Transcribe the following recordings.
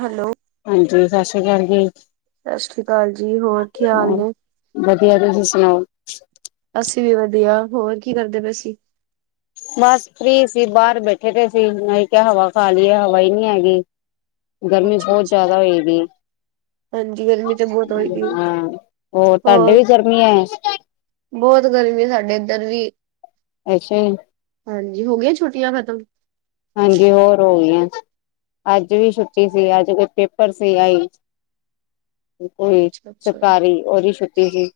Hello. ਹਾਂਜੀ, ਸਸ ਸ਼੍ਰੀ ਅਕਾਲ ਜੀ। ਸਤਿ ਸ੍ਰੀ ਅਕਾਲ ਜੀ ਹੋਰ ਕੀ ਹਾਲ ਹੂੰ, ਨੇ ਵਧੀਆ ਤੁਸੀਂ ਸੁਣਾਓ? ਅਸੀਂ ਵੀ ਵਧੀਆ ਹੋਰ ਕੀ ਕਰਦੇ ਪਏ ਸੀ? ਬਸ ਫਰੀ ਸੀ ਬਾਰ ਬੈਠੇ ਦੇ ਸੀ। ਮੈਂ ਕਿਆ ਹਵਾ ਖਾ ਲੀਏ ਹਵਾ ਹੀ ਨੀ ਹੈਗੀ। ਗਰਮੀ ਅੱਛਾ ਬਹੁਤ ਅੱਛਾ ਜਿਆਦਾ ਹੋਈ ਵੀ। ਹਾਂਜੀ [inaudible] ਗਰਮੀ ਤੇ ਬਹੁਤ ਹੋਈ ਦੀ ਹੋਰ ਤੁਹਾਡੇ ਵੀ ਗਰਮੀਆਂ ਐ? ਬਹੁਤ ਗਰਮੀ ਐ, ਸਾਡੇ ਇੱਧਰ ਵੀ ਅੱਛਾ ਜੀ। ਹਾਂਜੀ, ਹੋ ਗੀਆਂ ਛੁੱਟੀਆਂ ਖਤਮ? ਹਾਂਜੀ, ਹੋਰ ਹੋਗੀਆਂ ਅੱਜ ਵੀ ਛੁੱਟੀ ਸੀ। ਅੱਜ ਕੋਈ ਪੇਪਰ ਸੀਗਾ ਜੀ। ਕੋਈ ਅੱਛਾ ਅੱਛਾ ਸਰਕਾਰੀ ਉਦੀ ਛੁੱਟੀ ਸੀ।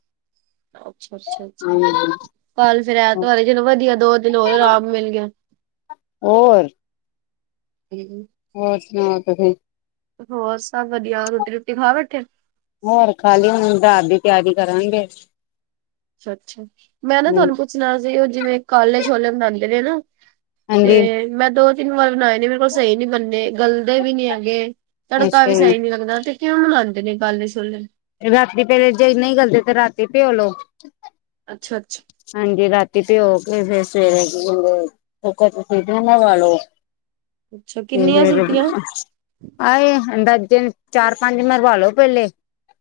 ਅੱਛਾ, ਅੱਛਾ, ਅੱਛਾ। ਹਾਂਜੀ ਕੱਲ ਫੇਰ ਐਤਵਾਰ ਏ, ਚਲੋ ਵਧੀਆ ਦੋ ਦਿਨ ਹੋਏ ਆਰਾਮ ਮਿਲ ਗਿਆ। ਓਏ [unintelligible] ਹੋਰ ਸੁਣਾਓ? ਤੁਸੀ ਹੋਰ ਸਭ ਵਧੀਆ ਰੋਟੀ ਰੂਟੀ ਖਾ ਬੈਠੇ। ਹੋਰ ਖਾਲੀ ਹੁਣ ਰਾਤ ਦੀ ਤਿਆਰੀ ਕਰਾਂਗੇ। ਅੱਛਾ-ਅੱਛਾ ਮੈਂ ਨਾ ਤੁਹਾਨੂੰ ਪੁੱਛਣਾ ਸੀ। ਓ ਜਿਵੇਂ ਕਾਲੇ ਛੋਲੇ ਬਣਾਂਦੇ ਨੇ ਨਾ ਹਾਂਜੀ ਤੇ ਮੈਂ ਦੋ ਤਿੰਨ ਵਾਰ ਬਣਾਏ ਨੇ, ਮੇਰੇ ਕੋਲ ਸਹੀ ਨੀ ਬੰਨੇ ਗਲਦੇ ਵੀ ਨੀ ਹੈਗੇ ਤੜਕਾ ਅੱਛਾ ਵੀ ਜੀ ਸਹੀ ਨੀ ਲੱਗਦਾ, ਤੇ ਕਿਉਂ ਬਨਾਦੇ ਨੇ ਕਾਲੇ ਛੋਲੇ ਰਾਤੀ ਜੇ ਨਈ ਗਲਦੇ ਤੇ ਰਾਤੀ ਭਿਉਲੋ ਅੱਛਾ-ਅੱਛਾ। ਹਾਂਜੀ, ਰਾਤੀ ਭਿਉ ਕੇ ਫਿਰ ਸਵੇਰੇ ਅੱਛਾ ਕਿੰਨੀਆਂ ਸੀਟੀਆਂ [unintelligible] ਆਏ ਹੁੰਦਾ ਜਿਨ ਚਾਰ-ਪੰਜ ਮਰਵਾਲੋ ਪਹਿਲੇ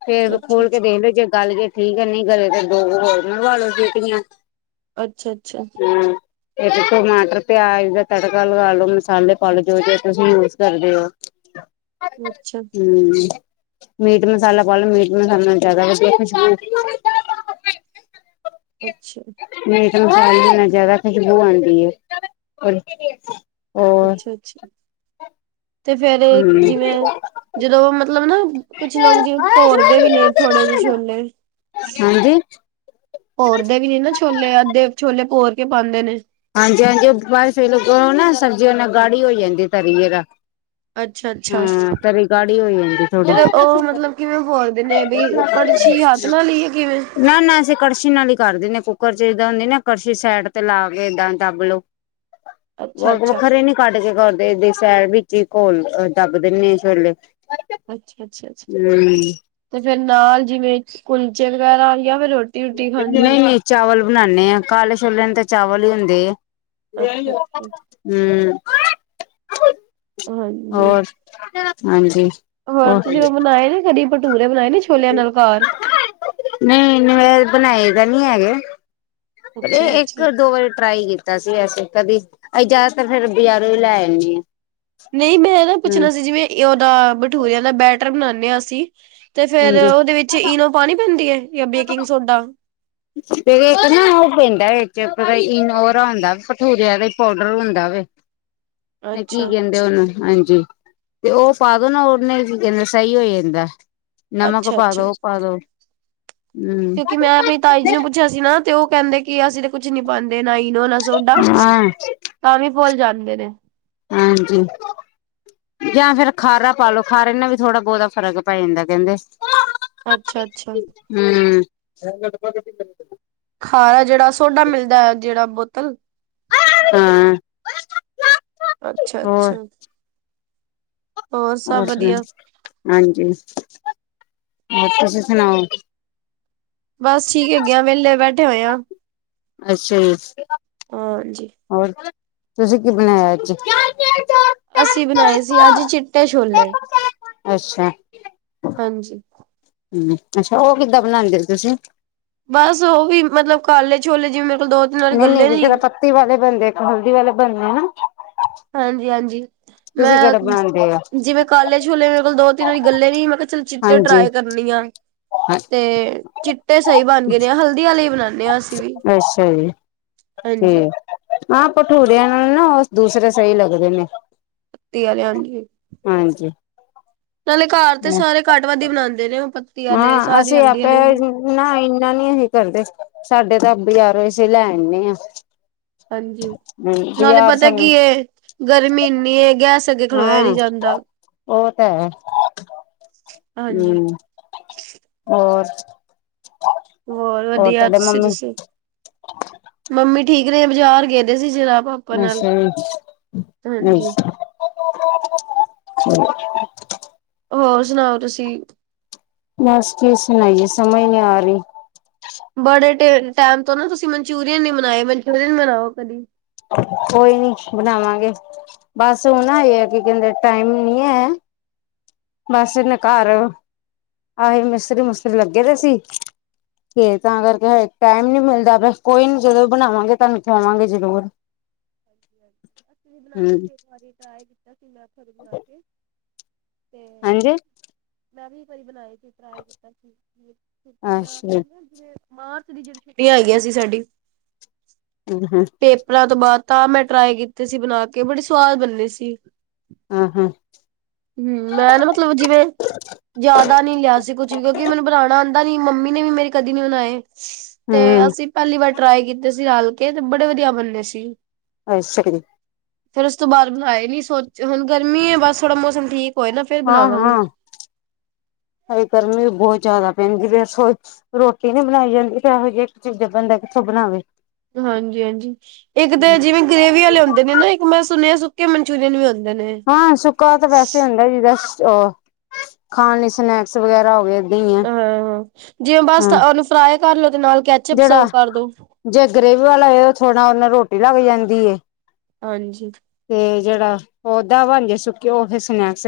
ਫੇਰ ਅੱਛਾ ਖੋਲ ਕੇ ਅੱਛਾ ਦੇਖ ਲੋ, ਜੇ ਗਲ ਗਏ ਠੀਕ ਐ। ਨਈ ਗਲੇ ਤੇ ਦੋ ਕੁ ਹੋਰ ਮਰਵਾਲੋ ਸੀਟੀਆਂ। ਅੱਛਾ-ਅੱਛਾ। ਹੂੰ। ਇਕ ਤੇ ਟਮਾਟਰ, ਪਿਆਜ ਦਾ ਤੜਕਾ ਲਗਾ ਲੋੋ ਮਸਾਲੇ ਪਾਲੋ ਜੋ-ਜੋ ਤੁਸੀਂ ਯੂਜ ਕਰਦੇ ਓ। [inaudible] ਅੱਛਾ। ਹੂੰ-ਹੂੰ ਮੀਟ ਮਸਾਲਾ ਪਾਲੋ ਮੀਟ ਮਸਾਲਾ ਜ਼ਿਆਦਾ ਵਧੀਆ ਖੁਸ਼ਬੂ ਅੱਛਾ। ਮੀਟ ਮਸਾਲੇ ਨਾ ਜ਼ਿਆਦਾ ਖੁਸ਼ਬੂ ਆਂਦੀ ਏ। ਹੋਰ ਅੱਛਾ-ਅੱਛਾ। ਤੇ ਫੇਰ, ਹਮ ਜਿਵੇਂ ਜਦੋਂ ਮਤਲਬ ਨਾ ਕੁਛ ਲੋਕ ਜਿਵੇਂ ਭੋਰਦੇ ਵੀ ਨੇ ਥੋੜ੍ਹੇ ਜਿਹੇ ਛੋਲੇ ਹਾਂਜੀ। ਭੋਰਦੇ ਵੀ ਨੇ ਨਾ, ਛੋਲੇ ਅੱਧੇ ਛੋਲੇ ਭੋਰ ਕੇ ਪਾਂਦੇ ਨੇ। ਹਾਂਜੀ-ਹਾਂਜੀ, ਓ ਬਸ ਫੇਰ ਨਾ ਸਬਜ਼ੀ ਓ ਨਾਲ ਗਾੜੀ ਹੋ ਜਾਂਦੀ ਤਰੀ ਜਰਾ ਅੱਛਾ ਅੱਛਾ। ਹੂੰ, ਫੇਰ ਤਰੀ ਗਾੜੀ ਹੋਂ ਜਾਂਦੀ ਐ ਥੋੜੀ [inaudible] ਉਹ ਮਤਲਬ ਕਿਵੇਂ ਭੋਰਦੇ ਨੇ ਬਈ ਕੜਛੀ ਹੱਥ ਨਾਲ ਹੀ ਆ ਕਿਵੇਂ ਨਾ ਨਾ ਕੜਛੀ ਨਾਲ ਈ ਕਰ ਦਿਨੇ ਆ ਕੁੱਕਰ ਚ ਜਿਦਾਂ ਹੁੰਦੀ, ਨਾ ਕੜਛੀ ਸੈਡ ਤੇ ਲਾ ਕੇ ਏਦਾਂ ਦੱਬ ਲੋ ਅੱਛਾ [unintelligible] ਅੱਛਾ। ਵਖਰੇ ਨੀ ਕੱਢ ਕੇ ਕਰਦੇ ਏਦਾਂ ਹੀ ਸੈਡ ਵਿੱਚੇ ਹੀ ਘੋਲ ਦੱਬ ਦਿੰਨੀ ਆ ਛੋਲੇ ਅੱਛਾ, ਅੱਛਾ, ਅੱਛਾ ਹਮ ਤੇ ਫੇਰ ਨਾਲ ਜਿਵੇਂ ਕੁਲਚੇ ਵਗੈਰਾ ਜਾਂ ਫੇਰ ਰੋ ਨਈ-ਨਈ ਚਾਵਲ ਬਨਾਨੇ ਆ, ਕਾਲੇ ਛੋਲਿਆ ਨਾ ਤੇ ਚਾਵਲ ਈ ਹੁੰਦੇ ਆ ਅੱਛਾ ਅੱਛਾ ਹੂ ਹਾਂਜੀ ਹੋਰ ਹਾਂਜੀ ਹੋਰ ਤੁਸੀਂ ਉਹ ਬਣਾਏ ਨੇ ਕਦੀ ਭਟੂਰੇ ਬਣਾਏ ਨੇ ਛੋਲਿਆਂ ਨਾਲ ਘਰ ਨਹੀਂ ਇੰਨੇ ਬਣਾਏ ਤਾਂ ਨਹੀਂ ਹੈਗੇ ਪਰ ਅੱਛਾ ਇਹ ਇੱਕ ਅੱਛਾ ਦੋ ਵਾਰੀ ਟਰਾਈ ਕੀਤਾ ਕੀਤਾ ਸੀਗਾ ਅਸੀਂ ਕਦੀ ਜਿਆਦਾਤਰ ਫਿਰ ਬਜਾਰੋਂ ਹੀ ਲੈ ਆਨੀ ਨਹੀਂ ਮੈਂ ਨਾ ਪੁੱਛਣਾ ਸੀ ਜਿਵੇਂ ਏ ਉਹਦਾ ਬਠੂੂਰਿਆਂ ਦਾ ਬੈਟਰ ਬਣਾਉਦੇ ਆਂ ਅਸੀਂ ਤੇ ਫਿਰ ਹਾਂਜੀ ਉਹਦੇ ਵਿੱਚ ਇਨੋ ਪਾਣੀ ਪੈਂਦੀ ਹੈ ਯਾਂ ਬੇਕਿੰਗ ਸੋਡਾ ਤੇ ਇੱਕ ਨਾ ਉਹ ਪੈਂਦਾ ਇਚ ਪਤਾ ਇਨੋਰਾ ਹੁੰਦਾ ਹੈ ਭਠੂਰਿਆਂ ਦਾ ਪਾਊਡਰ ਹੁੰਦਾ ਵੇ ਤੇ ਕੀ ਅੱਛਾ ਕਹਿੰਦੇ ਉਹਨੂੰ ਹਾਂਜੀ ਤੇ ਉਹ ਪਾ ਦੋ ਨਾ ਉਹਨੇ ਚੀਜ਼ਾਂ ਦਾ ਸਹੀ ਹੋ ਜਾਂਦਾ ਹੈ ਨਮਕ ਅੱਛਾ ਪਾ ਦੋ ਅੱਛਾ ਉਹ ਪਾ ਦੋ ਹੂ,,, ਕਿ ਮੈਂ ਆਪਣੀ ਤਾਈ ਜੀ ਨੂੰ ਪੁੱਛਿਆ ਸੀ ਨਾ ਤੇ ਉਹ ਕਹਿੰਦੇ ਕਿ ਅਸੀਂ ਤੇ ਕੁੱਛ ਨੀ ਪਾਉਂਦੇ ਨਾ ਇਨੋ ਨਾ ਸੋਡਾ ਹਾਂ ਤਾਵੀ ਭੁੱਲ ਜਾਂਦੇ ਨੇ ਹਾਂਜੀ ਜਾਂ ਫਿਰ ਖਾਰਾ ਪਾਲੋ ਖਾਰੇ ਨਾਲ ਵੀ ਥੋੜਾ ਬਹੁਤਾ ਫਰਕ ਪੈ ਜਾਂਦਾ ਕਹਿੰਦੇ। ਅੱਛਾ- ਅੱਛਾ। ਹੂ,,, ਖਾਰਾ ਜਿਹੜਾ ਸੋਡਾ ਮਿਲਦਾ ਹੈ ਜਿਹੜਾ ਬੋਤਲ ਹਾਂ ਅੱਛਾ- ਹੋਰ ਅੱਛਾ। ਹੋਰ ਸੁਣਾ ਹਾਂਜੀ ਹੋਰ ਤੁਸੀਂ ਸੁਣਾਓ ਬਸ ਠੀਕ ਹੈ ਗੇ ਆਂ ਵੇਹਲੇ ਬੈਠੇ ਹੋਏ ਆ ਅੱਛਾ ਜੀ ਹਾਂਜੀ। ਹੋਰ ਤੁਸੀਂ ਕੀ ਬਣਾਇਆ ਅੱਜ ਅਸੀਂ ਬਣਾਏ ਸੀ ਅੱਜ ਚਿੱਟੇ ਛੋਲੇ। ਅੱਛਾ ਹਾਂਜੀ ਹੂ ਅੱਛਾ ਉਹ ਕਿੱਦਾਂ ਬਣਾਉਂਦੇ ਤੁਸੀਂ ਬਸ ਉਹੀ ਮਤਲਬ ਕਾਲੇ ਛੋਲੇ ਜਿਵੇ ਮੇਰੇ ਕੋਲ ਦੋ ਤਿੰਨ ਵਾਰੀ ਨਹੀਂ - ਨਹੀਂ, ਗੱਲੇ ਨੀ ਜੇ ਤਾਂ ਪੱਤੀ ਵਾਲੇ ਬਣਦੇ ਇੱਕ ਹਲਦੀ ਵਾਲੇ ਬੰਨੇ ਹਾਂ। ਹਾਂਜੀ-ਹਾਂਜੀ ਤੁਸੀਂ ਮੈਂ ਕਿਹੜੇ ਬਣਾਉਂਦੇ ਆ? ਜਿਵੇਂ। ਕਾਲੇ ਛੋਲੇ ਮੇਰੇ ਕੋਲ ਦੋ ਤਿੰਨ ਵਾਰੀ ਗੱਲੇ ਨਹੀਂ ਮੈਂ ਕਿਹਾ ਚਿੱਟੇ ਹਾਂਜੀ ਟਰਾਈ ਕਰਨੀ ਆ ਤੇ ਚਿੱਟੇ ਸਹੀ ਬਣ ਗਏ ਨੇ ਆ ਹਲਦੀ ਵਾਲੇ ਹੀ ਬਣਾਉਦੇ ਹਾਂ ਅਸੀਂ ਵੀ ਅੱਛਾ ਜੀ। ਤੇ ਹਾਂਜੀ ਹਾਂ ਭਠੂੂਰਿਆਂ ਨਾਲ ਨਾ ਦੂਸਰੇ ਸਹੀ ਲੱਗਦੇ ਨੇ [unintelligible] ਹਾਂਜੀ। ਨਾਲੇ ਘਰ ਤੇ ਸਾਰੇ ਘੱਟ ਵੱਧ ਹੀ ਬਣਾਉਂਦੇ ਨੇ ਉਹ ਆਲੇ ਹਾਂ ਸਾਰੇ ਅਸੀਂ ਹਲਦੀ ਆਪੇ। ਆਲੇ ਨਾ, ਇੰਨਾ ਨੀ ਅਸੀਂ ਕਰਦੇ ਸਾਡੇ ਤਾਂ ਬਜਾਰੋਂ ਅਸੀਂ ਲੈ ਆਨੇਂ। ਹਾਂਜੀ, ਨਾਲੇ ਪਤਾ ਸਾਨੂੰ ਕੀ ਹੈ, ਗਰਮੀ ਇੰਨੀ ਏ, ਗੈਸ ਅੱਗੇ ਹਾਂ ਖਲੋਇਆ ਨੀ ਜਾਂਦਾ। ਉਹ ਤਾਂ ਹੈ। ਹਾਂਜੀ, ਹੂ, ਔਰ ਹੋਰ ਵਧੀਆ ਤੁਸੀਂ ਦੱਸੋ ਮੰਮੀ ਠੀਕ ਰਹੇ ਬਜ਼ਾਰ ਗਏ ਨੇ ਸੀ [unintelligible] ਅੱਛਾ ਜੀ ਹਾਂਜੀ, ਅੱਛਾ [unintelligible] ਹੋਰ ਸੁਣਾਓ ਤੁਸੀਂ ਬਸ ਕੀ ਸੁਣਾਈਏ ਸਮਝ ਨਹੀਂ ਆ ਰਹੀ। ਬੜੇ ਟਾਈਮ ਤੋਂ ਨਾ ਤੁਸੀਂ ਮਨਚੂਰੀਅਨ ਨਹੀਂ ਬਣਾਇਆ ਮਨਚੂਰੀਅਨ ਬਣਾਓ ਕਦੀ ਕੋਈ ਨੀ ਬਣਾਵਾਂਗੇ ਬਸ ਉਹ ਨਾ ਇਹ ਹੈ ਕਿ ਕਹਿੰਦੇ ਟਾਈਮ ਨੀ ਹੈ। ਮਾਸੀ ਨੇ ਘਰ, ਆਏ ਮਿਸਤਰੀ- ਮੁਸਤਰੀ ਲੱਗੇ ਦੇ ਸੀ। ਤੇ ਤਾਂ ਕਰਕੇ ਟਾਈਮ ਨੀ ਮਿਲਦਾ ਪਿਆ ਕੋਈ ਨੀ ਜਦੋਂ ਬਣਾਵਾਂਗੇ ਤੁਹਾਨੂੰ ਖਾਵਾਂਗੇ ਜ਼ਰੂਰ [unintelligible] ਅਸੀ ਵੀ ਬਣਾਏ ਹਮ ਸੀ ਇੱਕ ਵਾਰੀ ਟਰਾਈ ਕੀਤਾ ਸੀ ਮੈਂ ਇਥੇ ਬਣਾ ਕੇ, ਤੇ ਹਾਂਜੀ ਮੈਂ ਵੀ ਇੱਕ ਵਾਰੀ ਬਣਾਏ ਸੀ। ਛੁੱਟੀ ਅੱਛਾ ਮਾਰਚ ਦੀ ਛੁੱਟੀਆਂ ਹੈਗੀਆਂ ਸੀ ਸਾਡੀ। ਹੂੰ, ਹੂੰ। ਬਣਾ ਤੋਂ ਬਾਅਦ ਤਾਂ ਮੈਂ ਟਰਾਈ ਕੀਤੀ ਸੀ ਬਣਾ ਕੇ ਬੜੀ ਸਵਾਦ ਬਣਨੀ ਸੀ। ਹਾਂ-ਹਾਂ, ਹੂੰ, ਮੈਂ, ਨਾ ਮਤਲਬ ਜਿਵੇਂ ਜ਼ਿਆਦਾ ਨੀ ਲਿਆ ਸੀ, ਕੁਛ ਵੀ ਕਿਉਂਕਿ ਮੈਨੂੰ ਬਣਾਣਾ ਆਦਾ ਨੀ ਮੰਮੀ ਨੇ ਵੀ ਮੇਰੇ ਕਦੀ ਨੀ ਬਣਾਏ। ਤੇ ਹੂੰ ਅਸੀਂ ਪਹਿਲੀ ਵਾਰ ਟਰਾਈ ਕੀਤੇ ਸੀ ਰਲ ਕੇ, ਤੇ ਬੜੇ ਵਧੀਆ ਬਨੰਦੇ ਸੀ। ਅੱਛਕਰੀ [unintelligible] ਫਿਰ ਉਸ ਤੋਂ ਬਾਅਦ ਬਣਾਏ ਨਹੀਂ ਸੋਚ ਹੁਣ ਗਰਮੀਂ ਹੈ ਬਸ ਥੋੜਾ ਮੌਸਮ ਠੀਕ ਹੋਏ ਨਾ ਫੇਰ ਬਣਾਵਾਂਗੇ। ਹਾਂ-ਹਾਂ, ਅੱਜ ਗਰਮੀਂ ਵੀ ਬਹੁਤ ਜ਼ਿਆਦਾ ਪੈਂਦੀ ਫਿਰ ਸੋਚਾਂ। ਰੋਟੀ ਨੀ ਬਣਾਈ ਜਾਂਦੀ, ਤੇ ਐਹੋ ਜਿਹੀ ਚੀਜ਼ ਬੰਦਾ ਕਿੱਥੋਂ ਬਣਾਵੇ? ਹਾਂਜੀ-ਹਾਂਜੀ ਇੱਕ ਤਾਂ ਜਿਵੇਂ ਗ੍ਰੇਵੀ ਵਾਲੇ ਹੁੰਦੇ ਨੇ ਨਾ, ਇੱਕ ਮੈਂ ਸੁਣਿਆ ਸੁੱਕੇ ਮਨਚੂਰੀਅਨ ਵੀ ਹੁੰ। ਹਾਂ ਸੁੱਕਾ ਤਾਂ ਵੈਸੇ ਹੁੰਦਾ, ਜਿਦਾਂ ਉਹ ਖਾਣ ਲਈ ਸਨੈਕਸ ਵਗੈਰਾ ਹੋ ਗਏ। ਹੀ ਆ ਹਾਂ ਜਿਵੇਂ ਬਸ ਹਾਂ ਉਹਨੂੰ ਫਰਾਈ ਕਰ ਲਓ ਤੇ ਨਾਲ ਕ। ਜਿਹੜਾ ਜੇ ਗਰੇਵੀ ਵਾਲਾ ਥੋੜ੍ਹਾ ਉਹੰਦੇ ਨਾਲ ਰੋਟੀ ਲੱਗ ਜਾਂਦੀ ਐ। ਹਾਂਜੀ, ਤੇ ਜਿਹੜਾ ਉਦਾ ਬਣਕੇ ਸੁੱਕੇ ਉਹ ਫਿਰ ਸਨੈਕਸ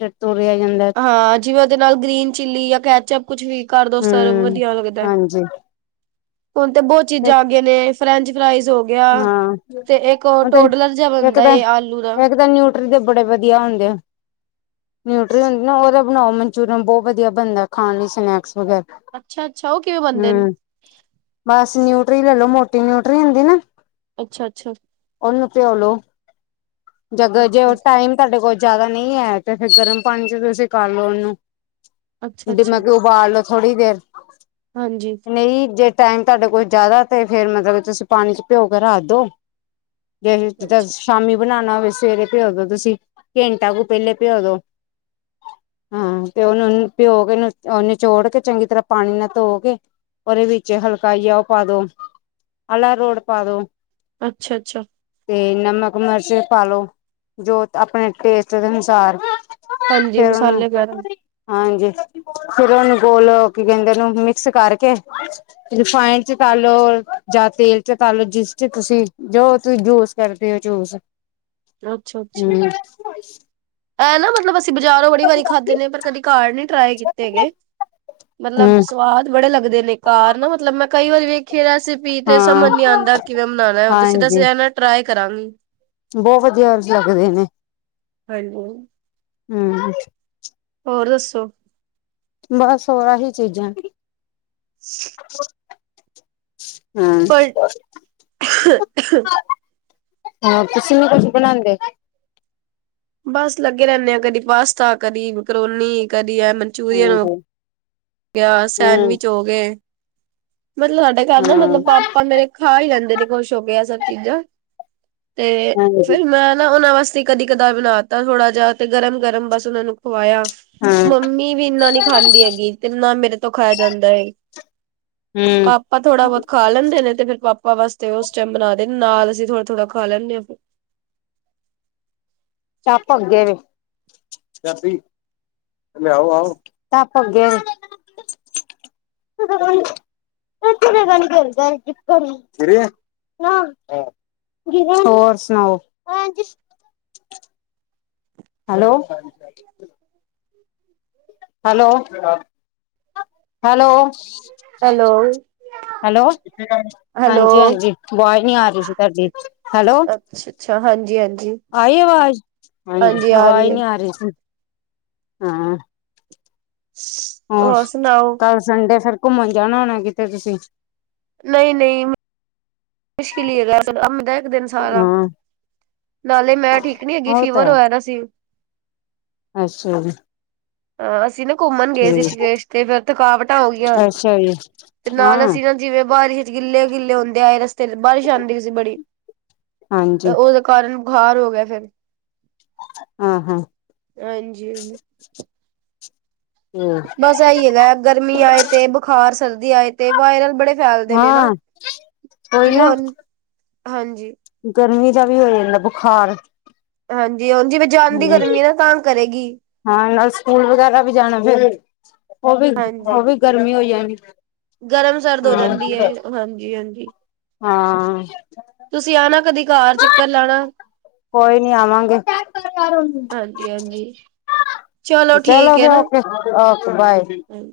ਦੇ ਤੋਰਿਆ ਜਾਂਦਾ। ਹਾਂ ਜਿਵੇਂ ਉਹਦੇ ਨਾਲ ਗ੍ਰੀਨ ਚਿੱਲੀ ਜਾਂ ਕੈਚਅੱਪ ਕੁੱਛ ਵੀ ਕਰ ਦੋ ਸਰਵ ਹੂੰ ਵਧੀਆ ਲੱਗਦਾ, ਹਾਂਜੀ ਹੁਣ ਤੇ ਬਹੁਤ ਚੀਜ਼ਾਂ ਆ ਗਈਆਂ ਨੇ। ਫਰੈਂਚ ਫਰਾਈਜ਼ ਹੋ ਗਿਆ, ਹਾਂ ਤੇ ਇੱਕ ਹੁਣ ਤੇ ਟੋਡਲਰ ਜਿਹਾ ਇੱਕ ਬਣਦਾ ਤਾਂ ਏ ਆਲੂ ਦਾ। ਇੱਕ ਤਾਂ ਨਿਊਟਰੀ ਦੇ ਬੜੇ ਵਧੀਆ ਹੁੰਦੇ ਆ, ਨਿਊਟਰੀ ਹੁੰਦੀ ਨਾ ਉਹਦੇ ਬਣਾਓ ਮਨਚੂਰੀਅਨ ਬਹੁਤ ਵਧੀਆ ਬਣਦਾ ਖਾਣ ਲਈ, ਸਨੈਕਸ ਵਗੈਰਾ। ਅੱਛਾ-ਅੱਛਾ, ਉਹ ਕਿਵੇਂ ਬੰਨਦੇ ਨੇ? ਹਮ ਬਸ ਨਿਊਟਰੀ ਲੈ ਲੋ ਮੋਟੀ ਨਿਊਟਰੀ ਹੁੰਦੀ ਨਾ। ਅੱਛਾ-ਅੱਛਾ, ਉਹਨੂੰ ਪਿਹੋ ਲੋ ਅਗਰ ਜੇ ਉਹ ਅੱਛਾ ਟਾਈਮ ਤੁਹਾਡੇ ਕੋਲ ਜਿਆਦਾ ਨਹੀਂ ਹੈ, ਤੇ ਫਿਰ ਗਰਮ ਪਾਣੀ ਚ ਤੁਸੀਂ ਕਰ ਲਓ, ਉਹਨੂੰ ਅੱਛਾ ਜਿਨ੍ਹਾਂ ਅੱਛਾ ਕੁ ਉਬਾਲ ਲੋੋ ਥੋੜ੍ਹੀ ਦੇਰ, ਹਾਂਜੀ। ਨਹੀਂ ਜੇ ਟਾਈਮ ਤੁਹਾਡੇ ਕੋਲ ਜ਼ਿਆਦਾ, ਤੇ ਫਿਰ ਮਤਲਬ ਤੁਸੀਂ ਪਾਣੀ ਚ ਭਿਓ ਕੇ ਰੱਖ ਦਿਓ। ਜੇ ਜਿੱਦਾਂ ਸ਼ਾਮੀ ਬਣਾਣਾ ਹੋਵੇ, ਸਵੇਰੇ ਭਿਓ ਦੋ ਤੁਸੀਂ ਘੈਂਟਾ ਕੁ ਪਹਿਲੇ ਭਿਓ ਦੋ। ਹਾਂ, ਫਿਰ ਉਹਨੂੰ ਨੂੰ ਭਿਓ ਕੇ, ਅ ਨਿਚੋੜ ਕੇ, ਚੰਗੀ ਤਰ੍ਹਾਂ ਪਾਣੀ ਨਾਲ ਧੋਕੇ ਉਹਦੇ ਵਿੱਚ ਹਲਕਾ ਜਿਹਾ, ਉਹ ਪਾ ਦੋ ਅਰਾਰੋਟ ਪਾ ਦੋ। ਅੱਛਾ-ਅੱਛਾ, ਤੇ, ਨਮਕ-ਮਰਚ ਪਾ ਲੳ, ਜੋ ਆਪਣੇ ਟੇਸਟ ਦੇ ਅਨੁਸਾਰ। ਹਾਂਜੀ ਫਿਰ ਉਹਨੂੰ ਮਸਾਲੇ ਵਗੈਰਾ। ਹਾਂਜੀ, ਫਿਰ ਉਹਨੂੰ ਗੋਲ ਕੀ ਕਹਿੰਦੇ? ਉਹਨੂੰ ਮਿਕਸ ਕਰਕੇ ਰਿਫਾਂਇਡ ਚ ਤਲ ਲੋ ਜਾਂ ਤੇਲ ਪਤਾ ਨੀ ਜਿਸ ਚ ਤੁਸੀਂ ਜੋਸੀਂ ਜੂਸ ਕਰਦੇ ਹੋ ਜੂਸ। ਹੂੰ, ਐਹ ਨਾ, ਮਤਲਬ ਅਸੀਂ ਬਜ਼ਾਰੋਂ ਬੜੀ ਵਾਰੀ ਖਾਧੇ ਨੇ, ਪਰ ਕਦੀ ਘਰ ਨੀ ਟਰਾਏ ਕੀਤੇ ਹੈਗੇ। ਮਤਲੱਬ ਹਮ ਸਵਾਦ ਬੜੇ ਲੱਗਦੇ ਨੇ, ਘਰ ਨਾ ਮਤਲਬ ਮੈਂ ਕਈ ਵਾਰੀ ਵੇਖ। ਕਿ ਰੈਸਪੀ ਤੇ ਹਾਂ ਸਮਝ ਨੀ ਆਂਦਾ ਕਿਵੇਂ ਬਨਾਣਾ, ਹੁਣ ਤੁਸੀਂ ਹਾਂਜੀ ਦਸਿਆ ਨਾ, ਟਰਾਏ ਕਰਾਂਗੀ। ਬਹੁਤ ਵਧੀਆ ਲੱਗਦੇ ਨੇ, ਹਾਜੀ, ਹੂੰ, ਹੋਰ ਦੱਸੋ? ਬਸ ਆਹੀ ਚੀਜ਼ਾਂ ਸ [inaudible] [unintelligible] ਹਮ ਪਰ [unintelligible] [unintelligible] ਹਾਂ, ਤੁਸੀ ਨਹੀਂ ਕੁੱਛ ਬਣਾਉਂਦੇ? ਬਸ, ਲੱਗੇ ਰਹਿੰਦੇ ਆ ਕਦੀ ਪਾਸਤਾ, ਕਦੀ ਮਕਰੋਨੀ, ਕਦੀ ਐ ਹਾਂਜੀ। ਗਿਆ ਹਮ ਸੈਂਡਵਿਚ ਹੋ ਗਏ। ਮਤਲੱਬ ਸਾਡੇ ਘਰ ਨਾ ਹਾਂ ਮਤਲੱਬ ਪਾਪਾ ਮੇਰੇ ਖਾ ਹੀ ਲੈਂਦੇ ਨੇ ਖੁਸ਼ ਹੋ ਕੇ ਇਹ ਸਬਜ਼ੀ ਚੀਜਾਂ। ਤੇ, ਹਾਂਜੀ ਫਿਰ ਮੈਂ ਨਾ ਉਹਨਾਂ ਵਾਸ ਤੇ ਕਦੀ, ਕਦਾਰ ਬਣਾ ਤਾ ਥੋੜਾ ਜਿਹਾ ਤੇ ਗਰਮ, ਗਰਮ ਬਸ ਉਹਨਾ ਨੂੰ ਖਵਾਇਆ। ਹਾਂ ਮੰਮੀ ਵੀ ਇੰਨਾ ਨੀ ਖਾਂਦੀ ਹੈਗੀ ਤੇ ਨਾ ਮੇਰੇ ਤੋਂ ਖਾਇਆ ਜਾਂਦਾ ਹੈ। ਹੂੰ ਪਾਪਾ, ਥੋੜਾ ਬਹੁਤ ਖਾ ਲੈਂਦੇ ਨੇ ਫਿਰ ਪਾਪਾ ਵਾਸਤੇ ਉਸ ਟਾਈਮ ਬਣਾ ਦੇ ਨੇ ਨਾਲ ਅਸੀ ਥੋੜਾ ਥੋੜਾ ਖਾ ਲੈਂਦੇ ਹਾਂ। ਟੱਪ ਅੱਗੇ ਵ [unintelligible] ਲਿਆਓ ਆਓਂ ਟੱਪ ਅਗੇ। [inaudible] [unintelligible] ਗ ਕਰ [inaudible] [unintelligible] ਹੋਰ ਸੁਣਾਓ? Hello. ਠ [inaudible] [inaudible] hello, hello. Hello hello, ਹਾਂਜੀ, ਹੈਲੋ ਹਾਂਜੀ ਅਵਾਜ਼ ਨਹੀਂ ਆ ਰਹੀ ਸੀ ਤੁਹਾਡੀ ਹੈਲੋ। ਅੱਛਾ ਅੱਛਾ, ਹਾਂਜੀ ਹਾਂਜੀ। ਆਈ ਅਵਾਜ਼? ਹਾਂਜੀ, ਅਵਾਜ਼ ਨਹੀਂ ਆ ਰਹੀ ਹਾਂ। ਛ ਛ ਹੋਰ, ਕੱਲ ਸੰਡੇ ਫਿਰ ਘੁੰਮਣ ਜਾਣਾ ਹੋਣਾ ਕਿਤੇ ਤੁਸੀਂ? ਨਹੀਂ, ਨੀ ਮੁਸ਼ਕਿਲ ਹੀ ਹੈਗਾ ਕਾਮ [unintelligible] ਦਾ ਇੱਕ ਦਿਨ ਸਾਰਾ। ਹਾਂ, ਨਾਲੇ ਮੈਂ, ਠੀਕ ਨੀ ਹੈਗੀ ਉਹ ਤਾਂ ਫੀਵਰ ਹੈ। ਹੋਇਆ ਦਾ ਸੀ। ਅੱਛਾ ਜੀ। ਹਾਂ, ਅਸੀਂ ਨਾ ਘੁੰਮਣ ਗਏ ਸੀ ਠੀਕ। ਰਿਸ਼ੀਕੇਸ਼ ਤੇ ਫੇਰ ਥਕਾਵਟਾਂ ਹੋ ਗਈਆਂ ਅੱਛਾ ਜੀ, ਤੇ ਨਾਲ ਹਾਂ, ਅਸੀਂ ਨਾ ਜਿਵੇਂ ਬਾਰਿਸ਼ ਚ ਗਿੱਲੇ, ਗਿੱਲੇ ਹੁੰਂਦੇ ਆਏ ਰਸਤੇ ਚ ਬਾਰਿਸ਼ ਆਉਂਦੀ ਸੀ ਬੜੀ ਹਾਂਜੀ, ਉਹਦੇ ਕਾਰਨ ਬੁਖਾਰ ਹੋ ਗਿਆ ਫੇਰ। ਆ ਹਾਂ। ਹਾਂਜੀ। ਹਮ। [unintelligible] ਬਸ ਏ ਹੀ ਹੈਗਾ ਗਰਮੀ ਆਏ ਤੇ ਬੁਖਾਰ ਸਰਦੀ ਆਏ ਤੇ ਵਾਇਰਲ ਬੜੇ ਫੈਲਦੇ ਨੇ ਨਾ, ਹਾਂ, ਕੋਈ ਜਿਵੇਂ ਨਾ ਹੁਣ ਹਾਂਜੀ। ਗਰਮੀ ਦਾ ਵੀ ਹੋ ਜਾਂਦਾ ਬੁਖਾਰ। ਹਾਂਜੀ, ਹੁਨ ਜਿਵੇਂ ਜਾਂਦੀ ਹੂੰ। ਗਰਮੀ ਹੈ ਨਾ ਤੰਗ ਕਰੇਗੀ। ਹਾਂ, ਨਾਲ ਸਕੂਲ ਵਗੈਰਾ ਵੀ ਜਾਣਾ ਫਿਰ ਉਹ ਵੀ, ਹਾਂਜੀ ਉਹ ਵੀ ਗਰਮੀ ਹੋ ਜਾਣੀ। ਗਰਮ, ਸਰਦ ਹੋ ਹਾਂ ਜਾਂਦੀ ਹੈ ਹਾਂਜੀ, ਹਾਂਜੀ। ਹਾਂ। ਤੁਸੀਂ ਆਉਣਾ ਕਦੀ ਘਰ ਚੱਕਰ ਲਾਉਣਾ। ਕੋਈ ਨੀ, ਆਵਾਂਗੇ। ਹਾਂਜੀ ਹਾਂਜੀ ਠੀਕ ਚਲੋ ਹੈ ਫਿਰ ਨਾ ਓਕੇ, ਓਕੇ ਬਾਏ। ਹਾਂਜੀ